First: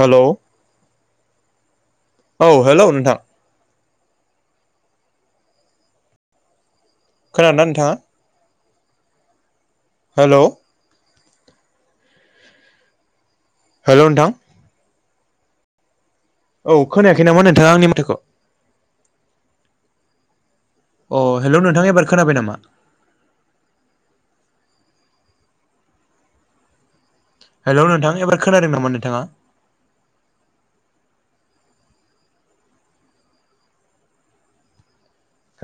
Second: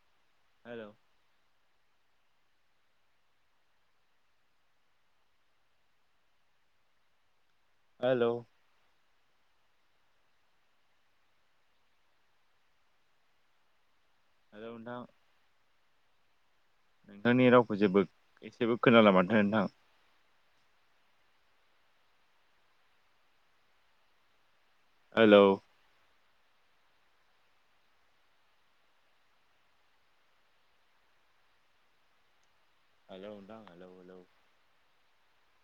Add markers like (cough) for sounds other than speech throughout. हेल' hello औ hello नोंथां खोना नोंथाङा? हेलौ हेल' हेल' नोंथां नोंथां औ खोनायाखै नामा नोंथांनि नोंथाङा रावखौ आंनि जेबो माथोखौ एसेबो खोनाला मानोथ नोंथां अ हेल' नोंथाङा एबार खोनाबाय नामा? हेल' हेल' नोंथां एबार खोनादों नामा नोंथाङा? हेल' नोंथां हेल' हेल'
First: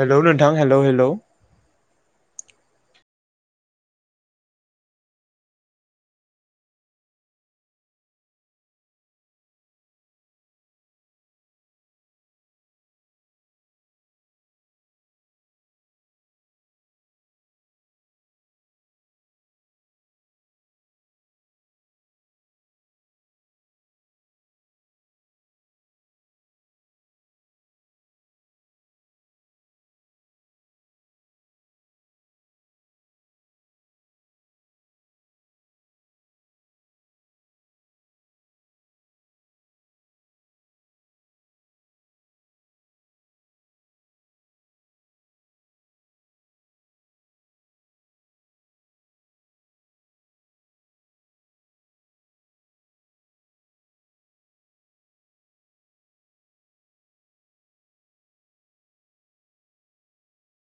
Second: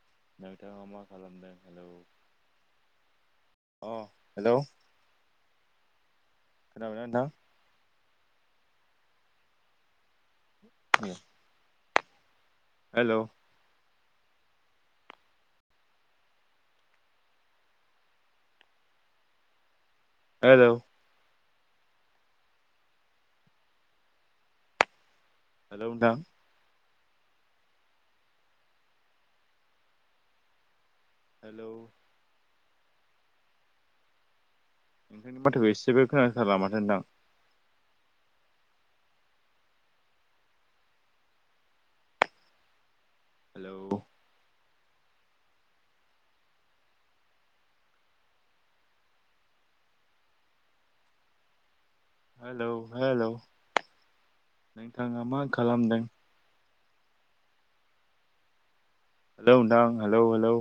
हेलौ नोंथां हेलौ नोंथाङा मा हेलौ खालामदों हेल' अ हेल' खोनाबायना नोंथां? (inaudible) (unintelligible) हेल' हेल' हेल'उ नोंथां हेलौ नोंथांनि बाथाखौ एसेबो खोनाथारला माथो नोंथां हेल' हेलौ हेल' नोंथाङा मा खालामदों हेलौ नोंथां हेलौ हेलौ